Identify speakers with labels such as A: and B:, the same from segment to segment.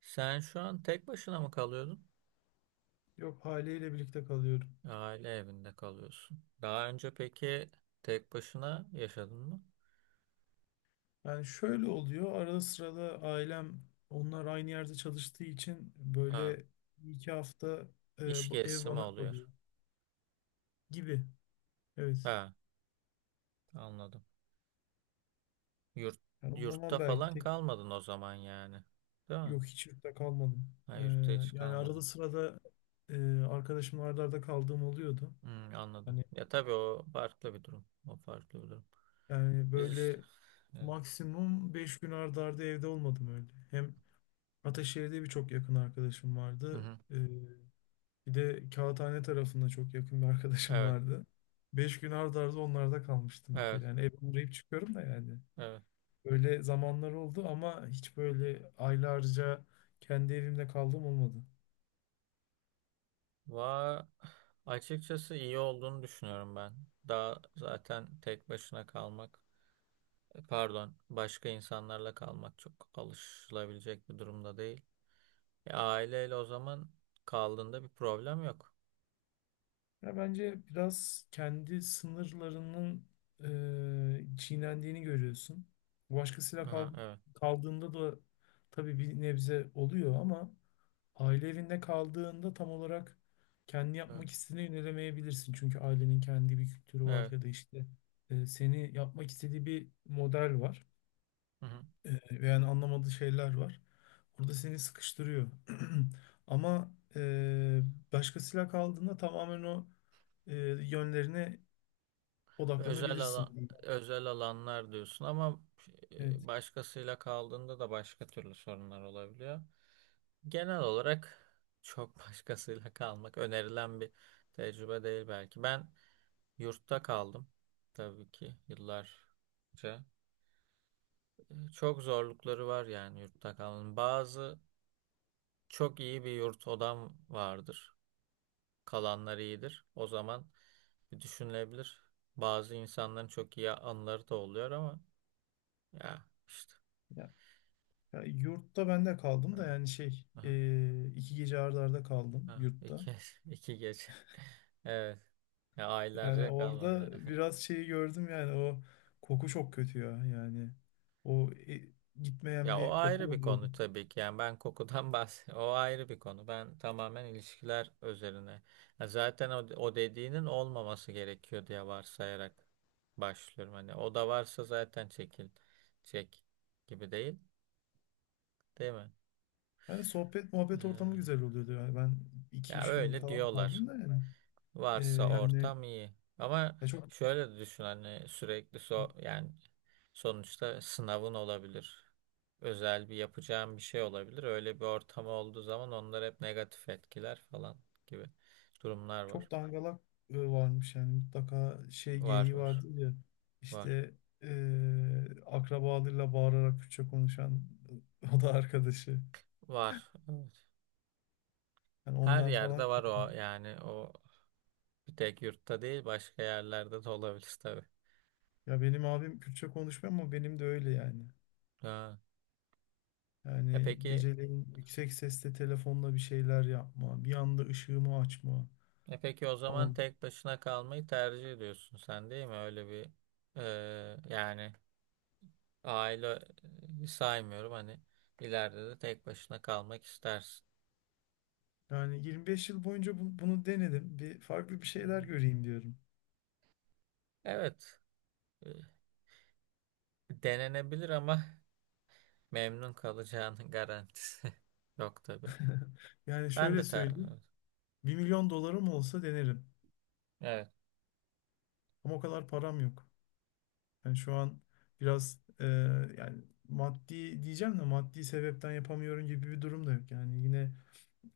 A: Sen şu an tek başına mı kalıyordun?
B: Yok, haliyle birlikte kalıyorum.
A: Aile evinde kalıyorsun. Daha önce peki tek başına yaşadın mı?
B: Yani şöyle oluyor, arada sırada ailem, onlar aynı yerde çalıştığı için
A: Ha,
B: böyle 2 hafta
A: iş
B: bu ev
A: gezisi mi
B: bana kalıyor
A: oluyor?
B: gibi. Evet.
A: Ha, anladım. Yurt,
B: Yani o zaman
A: yurtta
B: belki
A: falan
B: tek,
A: kalmadın o zaman yani. Değil mi?
B: yok hiç yurtta kalmadım.
A: Ha,
B: E,
A: yurtta hiç
B: Yani arada
A: kalmadın.
B: sırada, e, arkadaşımla arda arda kaldığım oluyordu.
A: Hmm, anladım.
B: Hani
A: Ya tabii o farklı bir durum. O farklı bir durum.
B: yani
A: Biz işte.
B: böyle
A: Evet.
B: maksimum 5 gün arda arda evde olmadım öyle. Hem Ataşehir'de birçok yakın arkadaşım
A: Hı
B: vardı.
A: hı.
B: Bir de Kağıthane tarafında çok yakın bir arkadaşım
A: Evet.
B: vardı. 5 gün ard arda onlarda kalmıştım bir
A: Evet.
B: kere. Yani ev uğrayıp çıkıyorum da yani.
A: Evet.
B: Böyle zamanlar oldu ama hiç böyle aylarca kendi evimde kaldığım olmadı.
A: Va açıkçası iyi olduğunu düşünüyorum ben. Daha zaten tek başına kalmak. Pardon, başka insanlarla kalmak çok alışılabilecek bir durumda değil. Aileyle o zaman kaldığında bir problem yok.
B: Ya bence biraz kendi sınırlarının çiğnendiğini görüyorsun. Başkasıyla
A: Aha,
B: kal
A: evet,
B: Kaldığında da tabii bir nebze oluyor ama aile evinde kaldığında tam olarak kendi
A: evet,
B: yapmak istediğini yönelemeyebilirsin. Çünkü ailenin kendi bir kültürü var,
A: evet.
B: ya da işte seni yapmak istediği bir model var.
A: Hı hı.
B: Ve yani anlamadığı şeyler var. Orada seni sıkıştırıyor. Ama başkasıyla kaldığında tamamen o yönlerine
A: Özel
B: odaklanabilirsin
A: alan,
B: diyeyim.
A: özel alanlar diyorsun ama
B: Evet.
A: başkasıyla kaldığında da başka türlü sorunlar olabiliyor. Genel olarak çok başkasıyla kalmak önerilen bir tecrübe değil belki. Ben yurtta kaldım tabii ki yıllarca. Çok zorlukları var yani yurtta kalmanın. Bazı çok iyi bir yurt odam vardır. Kalanlar iyidir. O zaman bir düşünülebilir. Bazı insanların çok iyi anıları da oluyor ama ya işte.
B: Ya, ya yurtta ben de kaldım
A: Ha,
B: da, yani şey,
A: ha,
B: 2 gece arda arda kaldım
A: ha.
B: yurtta.
A: İki, iki gece. Evet. Ya
B: Yani
A: aylarca
B: orada
A: kalmadı.
B: biraz şeyi gördüm, yani o koku çok kötü ya yani. O gitmeyen
A: Ya o
B: bir
A: ayrı
B: koku
A: bir
B: oluyordu.
A: konu tabii ki. Yani ben kokudan bahs o ayrı bir konu. Ben tamamen ilişkiler üzerine. Ya zaten o dediğinin olmaması gerekiyor diye varsayarak başlıyorum. Hani o da varsa zaten çekil çek gibi değil, değil mi?
B: Yani sohbet muhabbet
A: Ee,
B: ortamı güzel oluyordu, yani ben iki
A: Ya
B: üç gün
A: öyle
B: falan
A: diyorlar.
B: kaldım da yani. E,
A: Varsa
B: yani
A: ortam iyi. Ama
B: Ya çok
A: şöyle de düşün hani sürekli so yani sonuçta sınavın olabilir. Özel bir yapacağım bir şey olabilir. Öyle bir ortam olduğu zaman onlar hep negatif etkiler falan gibi durumlar
B: çok
A: var.
B: dangalak varmış, yani mutlaka şey
A: Var
B: geyiği
A: var
B: vardı ya,
A: var
B: işte akrabalarıyla bağırarak Kürtçe konuşan o da arkadaşı.
A: var. Evet.
B: Yani
A: Her
B: onlar falan
A: yerde var
B: kötü.
A: o yani o bir tek yurtta değil başka yerlerde de olabilir tabii.
B: Ya benim abim Kürtçe konuşmuyor ama benim de öyle yani.
A: Ha. E
B: Yani
A: peki
B: geceleyin yüksek sesle telefonla bir şeyler yapma, bir anda ışığımı açma
A: e peki o zaman
B: falan.
A: tek başına kalmayı tercih ediyorsun sen değil mi? Öyle bir yani aile saymıyorum hani ileride de tek başına kalmak istersin.
B: Yani 25 yıl boyunca bunu denedim. Bir farklı bir
A: Hı.
B: şeyler göreyim diyorum.
A: Evet. e, Denenebilir ama memnun kalacağının garantisi yok tabii.
B: Yani
A: Ben
B: şöyle
A: de ter.
B: söyleyeyim, 1.000.000 dolarım olsa denerim.
A: Evet.
B: Ama o kadar param yok. Yani şu an biraz yani maddi diyeceğim de, maddi sebepten yapamıyorum gibi bir durum da yok. Yani yine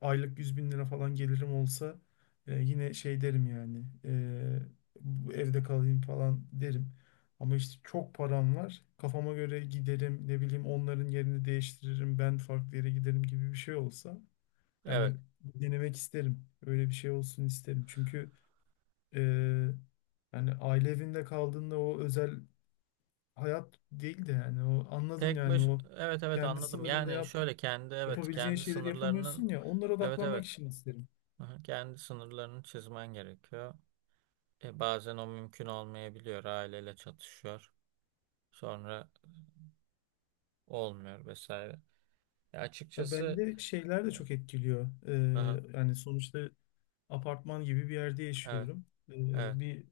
B: aylık 100.000 lira falan gelirim olsa, yine şey derim yani, bu evde kalayım falan derim. Ama işte çok param var, kafama göre giderim, ne bileyim, onların yerini değiştiririm, ben farklı yere giderim gibi bir şey olsa,
A: Evet.
B: yani denemek isterim. Öyle bir şey olsun isterim. Çünkü e, aile evinde kaldığında o özel hayat değil de, yani o anladın
A: Tek
B: yani
A: baş
B: o
A: evet evet
B: kendi
A: anladım.
B: sınırında
A: Yani şöyle kendi evet
B: yapabileceğin
A: kendi
B: şeyleri
A: sınırlarının
B: yapamıyorsun ya, onlara
A: evet
B: odaklanmak
A: evet.
B: için isterim.
A: Aha, kendi sınırlarını çizmen gerekiyor. E, bazen o mümkün olmayabiliyor. Aileyle çatışıyor. Sonra olmuyor vesaire. E,
B: Ya
A: açıkçası
B: bende şeyler de
A: e,
B: çok etkiliyor.
A: aha,
B: Yani sonuçta apartman gibi bir yerde
A: evet
B: yaşıyorum.
A: evet
B: Bir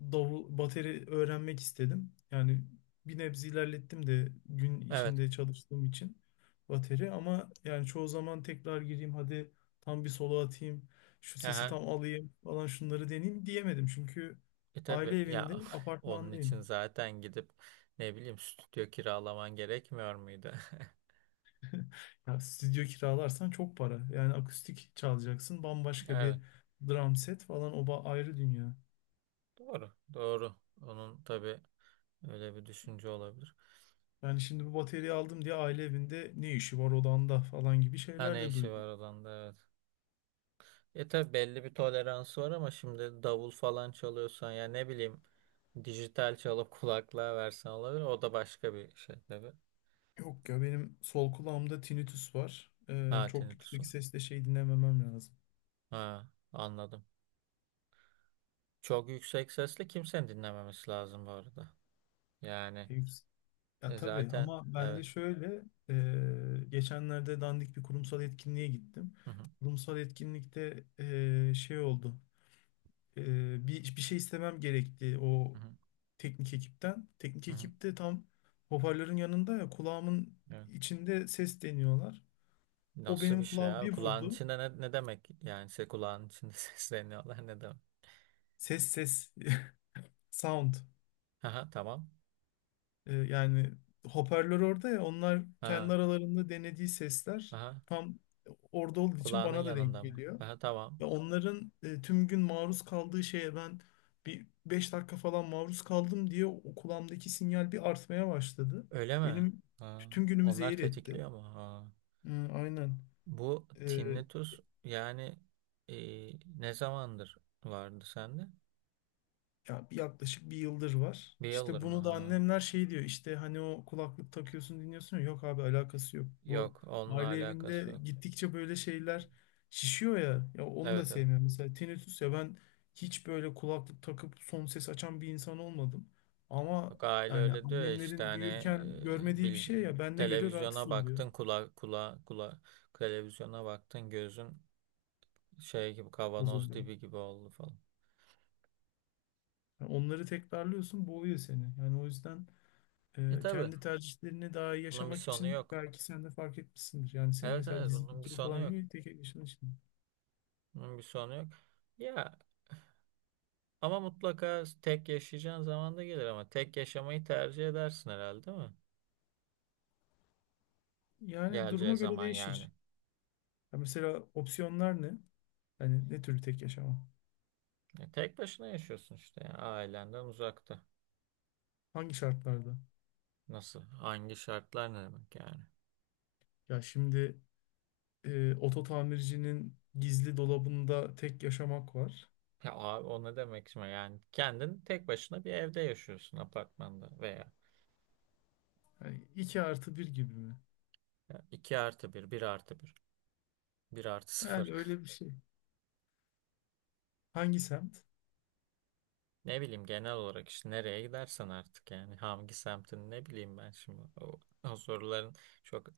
B: davul, bateri öğrenmek istedim. Yani bir nebze ilerlettim de, gün
A: evet.
B: içinde çalıştığım için bateri. Ama yani çoğu zaman tekrar gireyim hadi, tam bir solo atayım, şu sesi
A: Aha.
B: tam alayım falan, şunları deneyeyim diyemedim. Çünkü
A: E tabii
B: aile evinde,
A: ya onun için
B: apartmandayım.
A: zaten gidip ne bileyim stüdyo kiralaman gerekmiyor muydu?
B: Ya stüdyo kiralarsan çok para. Yani akustik çalacaksın. Bambaşka
A: Evet
B: bir drum set falan, ayrı dünya.
A: doğru doğru. Onun tabii öyle bir düşünce olabilir.
B: Yani şimdi bu bataryayı aldım diye aile evinde ne işi var odanda falan gibi
A: Ha
B: şeyler
A: ne
B: de
A: işi
B: duydum.
A: var adamda evet. E tabii belli bir toleransı var ama şimdi davul falan çalıyorsan ya ne bileyim dijital çalıp kulaklığa versen olabilir. O da başka bir şey tabii.
B: Yok ya, benim sol kulağımda tinnitus var.
A: Ha
B: Çok
A: tinnitus
B: yüksek
A: var.
B: sesle şey dinlememem lazım.
A: Ha anladım. Çok yüksek sesle kimsenin dinlememesi lazım bu arada. Yani
B: E, yüks- Ya tabii
A: zaten
B: ama ben de
A: evet.
B: şöyle, geçenlerde dandik bir kurumsal etkinliğe gittim.
A: Hı hı.
B: Kurumsal etkinlikte şey oldu. Bir şey istemem gerekti
A: Hı
B: o
A: hı,
B: teknik ekipten. Teknik
A: hı hı.
B: ekip de tam hoparlörün yanında ya, kulağımın
A: Evet.
B: içinde ses deniyorlar. O
A: Nasıl bir
B: benim
A: şey
B: kulağım
A: abi?
B: bir
A: Kulağın
B: vurdu.
A: içinde ne demek? Yani şey kulağın içinde sesleniyorlar ne demek?
B: Ses sound.
A: Aha tamam.
B: Yani hoparlör orada ya, onlar
A: Ha,
B: kendi aralarında denediği sesler
A: aha.
B: tam orada olduğu için
A: Kulağının
B: bana da denk
A: yanında mı?
B: geliyor.
A: Aha tamam.
B: Ya onların tüm gün maruz kaldığı şeye ben bir 5 dakika falan maruz kaldım diye o kulağımdaki sinyal bir artmaya başladı.
A: Öyle mi?
B: Benim
A: Ha.
B: tüm günümü
A: Onlar
B: zehir etti.
A: tetikliyor mu? Ha.
B: Hı, aynen.
A: Bu tinnitus yani e, ne zamandır vardı sende?
B: Yaklaşık bir yıldır var.
A: Bir yıldır
B: İşte
A: mı?
B: bunu da
A: Ha.
B: annemler şey diyor, işte hani o kulaklık takıyorsun dinliyorsun ya, yok abi alakası yok. Bu
A: Yok onunla
B: aile
A: alakası
B: evinde
A: yok.
B: gittikçe böyle şeyler şişiyor ya, onu da
A: Evet evet.
B: sevmiyorum. Mesela tinnitus ya, ben hiç böyle kulaklık takıp son ses açan bir insan olmadım. Ama
A: Yok, aile
B: yani
A: öyle diyor ya işte
B: annemlerin
A: hani
B: büyürken görmediği bir
A: bilgi,
B: şey ya, bende göre rahatsız
A: televizyona
B: oluyor,
A: baktın kula kula kula televizyona baktın gözün şey gibi kavanoz
B: bozuluyor.
A: dibi gibi oldu falan.
B: Yani onları tekrarlıyorsun, boğuyor seni. Yani o yüzden
A: E tabii
B: Kendi tercihlerini daha iyi
A: bunun bir
B: yaşamak
A: sonu
B: için
A: yok.
B: belki sen de fark etmişsindir. Yani senin
A: Evet
B: mesela
A: evet
B: dizi
A: bunun bir
B: kültürü
A: sonu
B: falan iyi
A: yok.
B: mi? Tek yaşadığın için.
A: Bunun bir sonu yok. Ya ama mutlaka tek yaşayacağın zaman da gelir ama tek yaşamayı tercih edersin herhalde değil mi?
B: Yani
A: Geleceği
B: duruma göre
A: zaman yani.
B: değişir. Ya mesela opsiyonlar ne? Yani ne türlü tek yaşama?
A: E, tek başına yaşıyorsun işte ya, ailenden uzakta.
B: Hangi şartlarda?
A: Nasıl? Hangi şartlar ne demek yani?
B: Ya şimdi oto tamircinin gizli dolabında tek yaşamak var.
A: Ya abi o ne demek şimdi yani kendin tek başına bir evde yaşıyorsun apartmanda veya
B: Yani 2 artı bir gibi mi?
A: ya 2 artı bir bir artı bir bir artı sıfır.
B: Yani öyle bir şey. Hangi semt?
A: Ne bileyim genel olarak işte nereye gidersen artık yani hangi semtin ne bileyim ben şimdi o soruların çok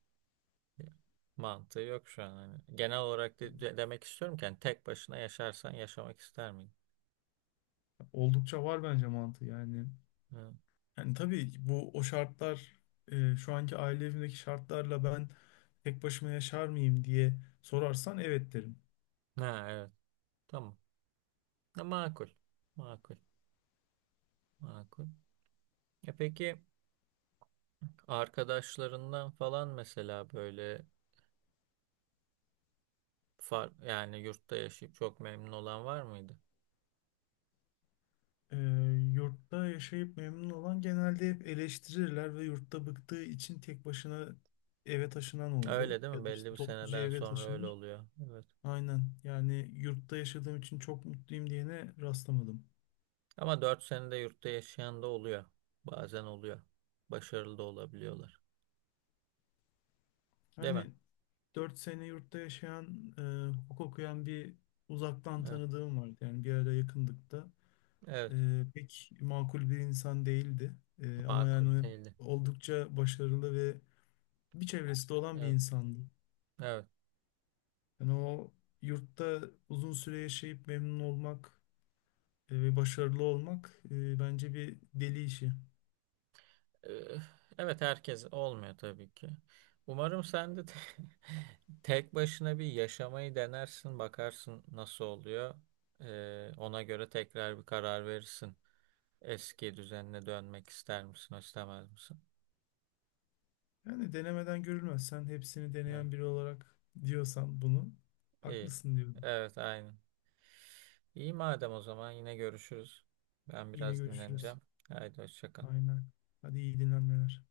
A: mantığı yok şu an. Hani. Genel olarak demek istiyorum ki hani tek başına yaşarsan yaşamak ister miydin?
B: Oldukça var bence mantığı yani.
A: Ha.
B: Yani tabii bu o şartlar, şu anki aile evimdeki şartlarla ben tek başıma yaşar mıyım diye sorarsan evet derim.
A: Ha, evet tamam. Ha, makul. Makul. Makul. E peki arkadaşlarından falan mesela böyle. Far, yani yurtta yaşayıp çok memnun olan var mıydı?
B: E, Yurtta yaşayıp memnun olan genelde hep eleştirirler ve yurtta bıktığı için tek başına eve taşınan oldu.
A: Öyle değil
B: Ya
A: mi?
B: da
A: Belli
B: işte
A: bir
B: topluca
A: seneden
B: eve
A: sonra öyle
B: taşınır.
A: oluyor. Evet.
B: Aynen, yani yurtta yaşadığım için çok mutluyum diyene rastlamadım.
A: Ama 4 senede yurtta yaşayan da oluyor. Bazen oluyor. Başarılı da olabiliyorlar. Değil mi?
B: Hani 4 sene yurtta yaşayan, hukuk okuyan bir uzaktan
A: Evet.
B: tanıdığım vardı. Yani bir ara yakındık da.
A: Evet.
B: Pek makul bir insan değildi. Ama
A: Makul
B: yani
A: değildi.
B: oldukça başarılı ve bir çevresi de olan bir
A: Evet.
B: insandı.
A: Evet.
B: Yani o yurtta uzun süre yaşayıp memnun olmak ve başarılı olmak, bence bir deli işi.
A: Ee, evet herkes olmuyor tabii ki. Umarım sen de te- tek başına bir yaşamayı denersin, bakarsın nasıl oluyor. Ona göre tekrar bir karar verirsin. Eski düzenine dönmek ister misin, istemez misin?
B: Yani denemeden görülmez. Sen hepsini
A: Evet,
B: deneyen biri olarak diyorsan bunu,
A: iyi.
B: haklısın diyorum.
A: Evet, aynen. İyi madem o zaman yine görüşürüz. Ben
B: Yine
A: biraz
B: görüşürüz.
A: dinleneceğim. Haydi hoşça kal.
B: Aynen. Hadi iyi dinlenmeler.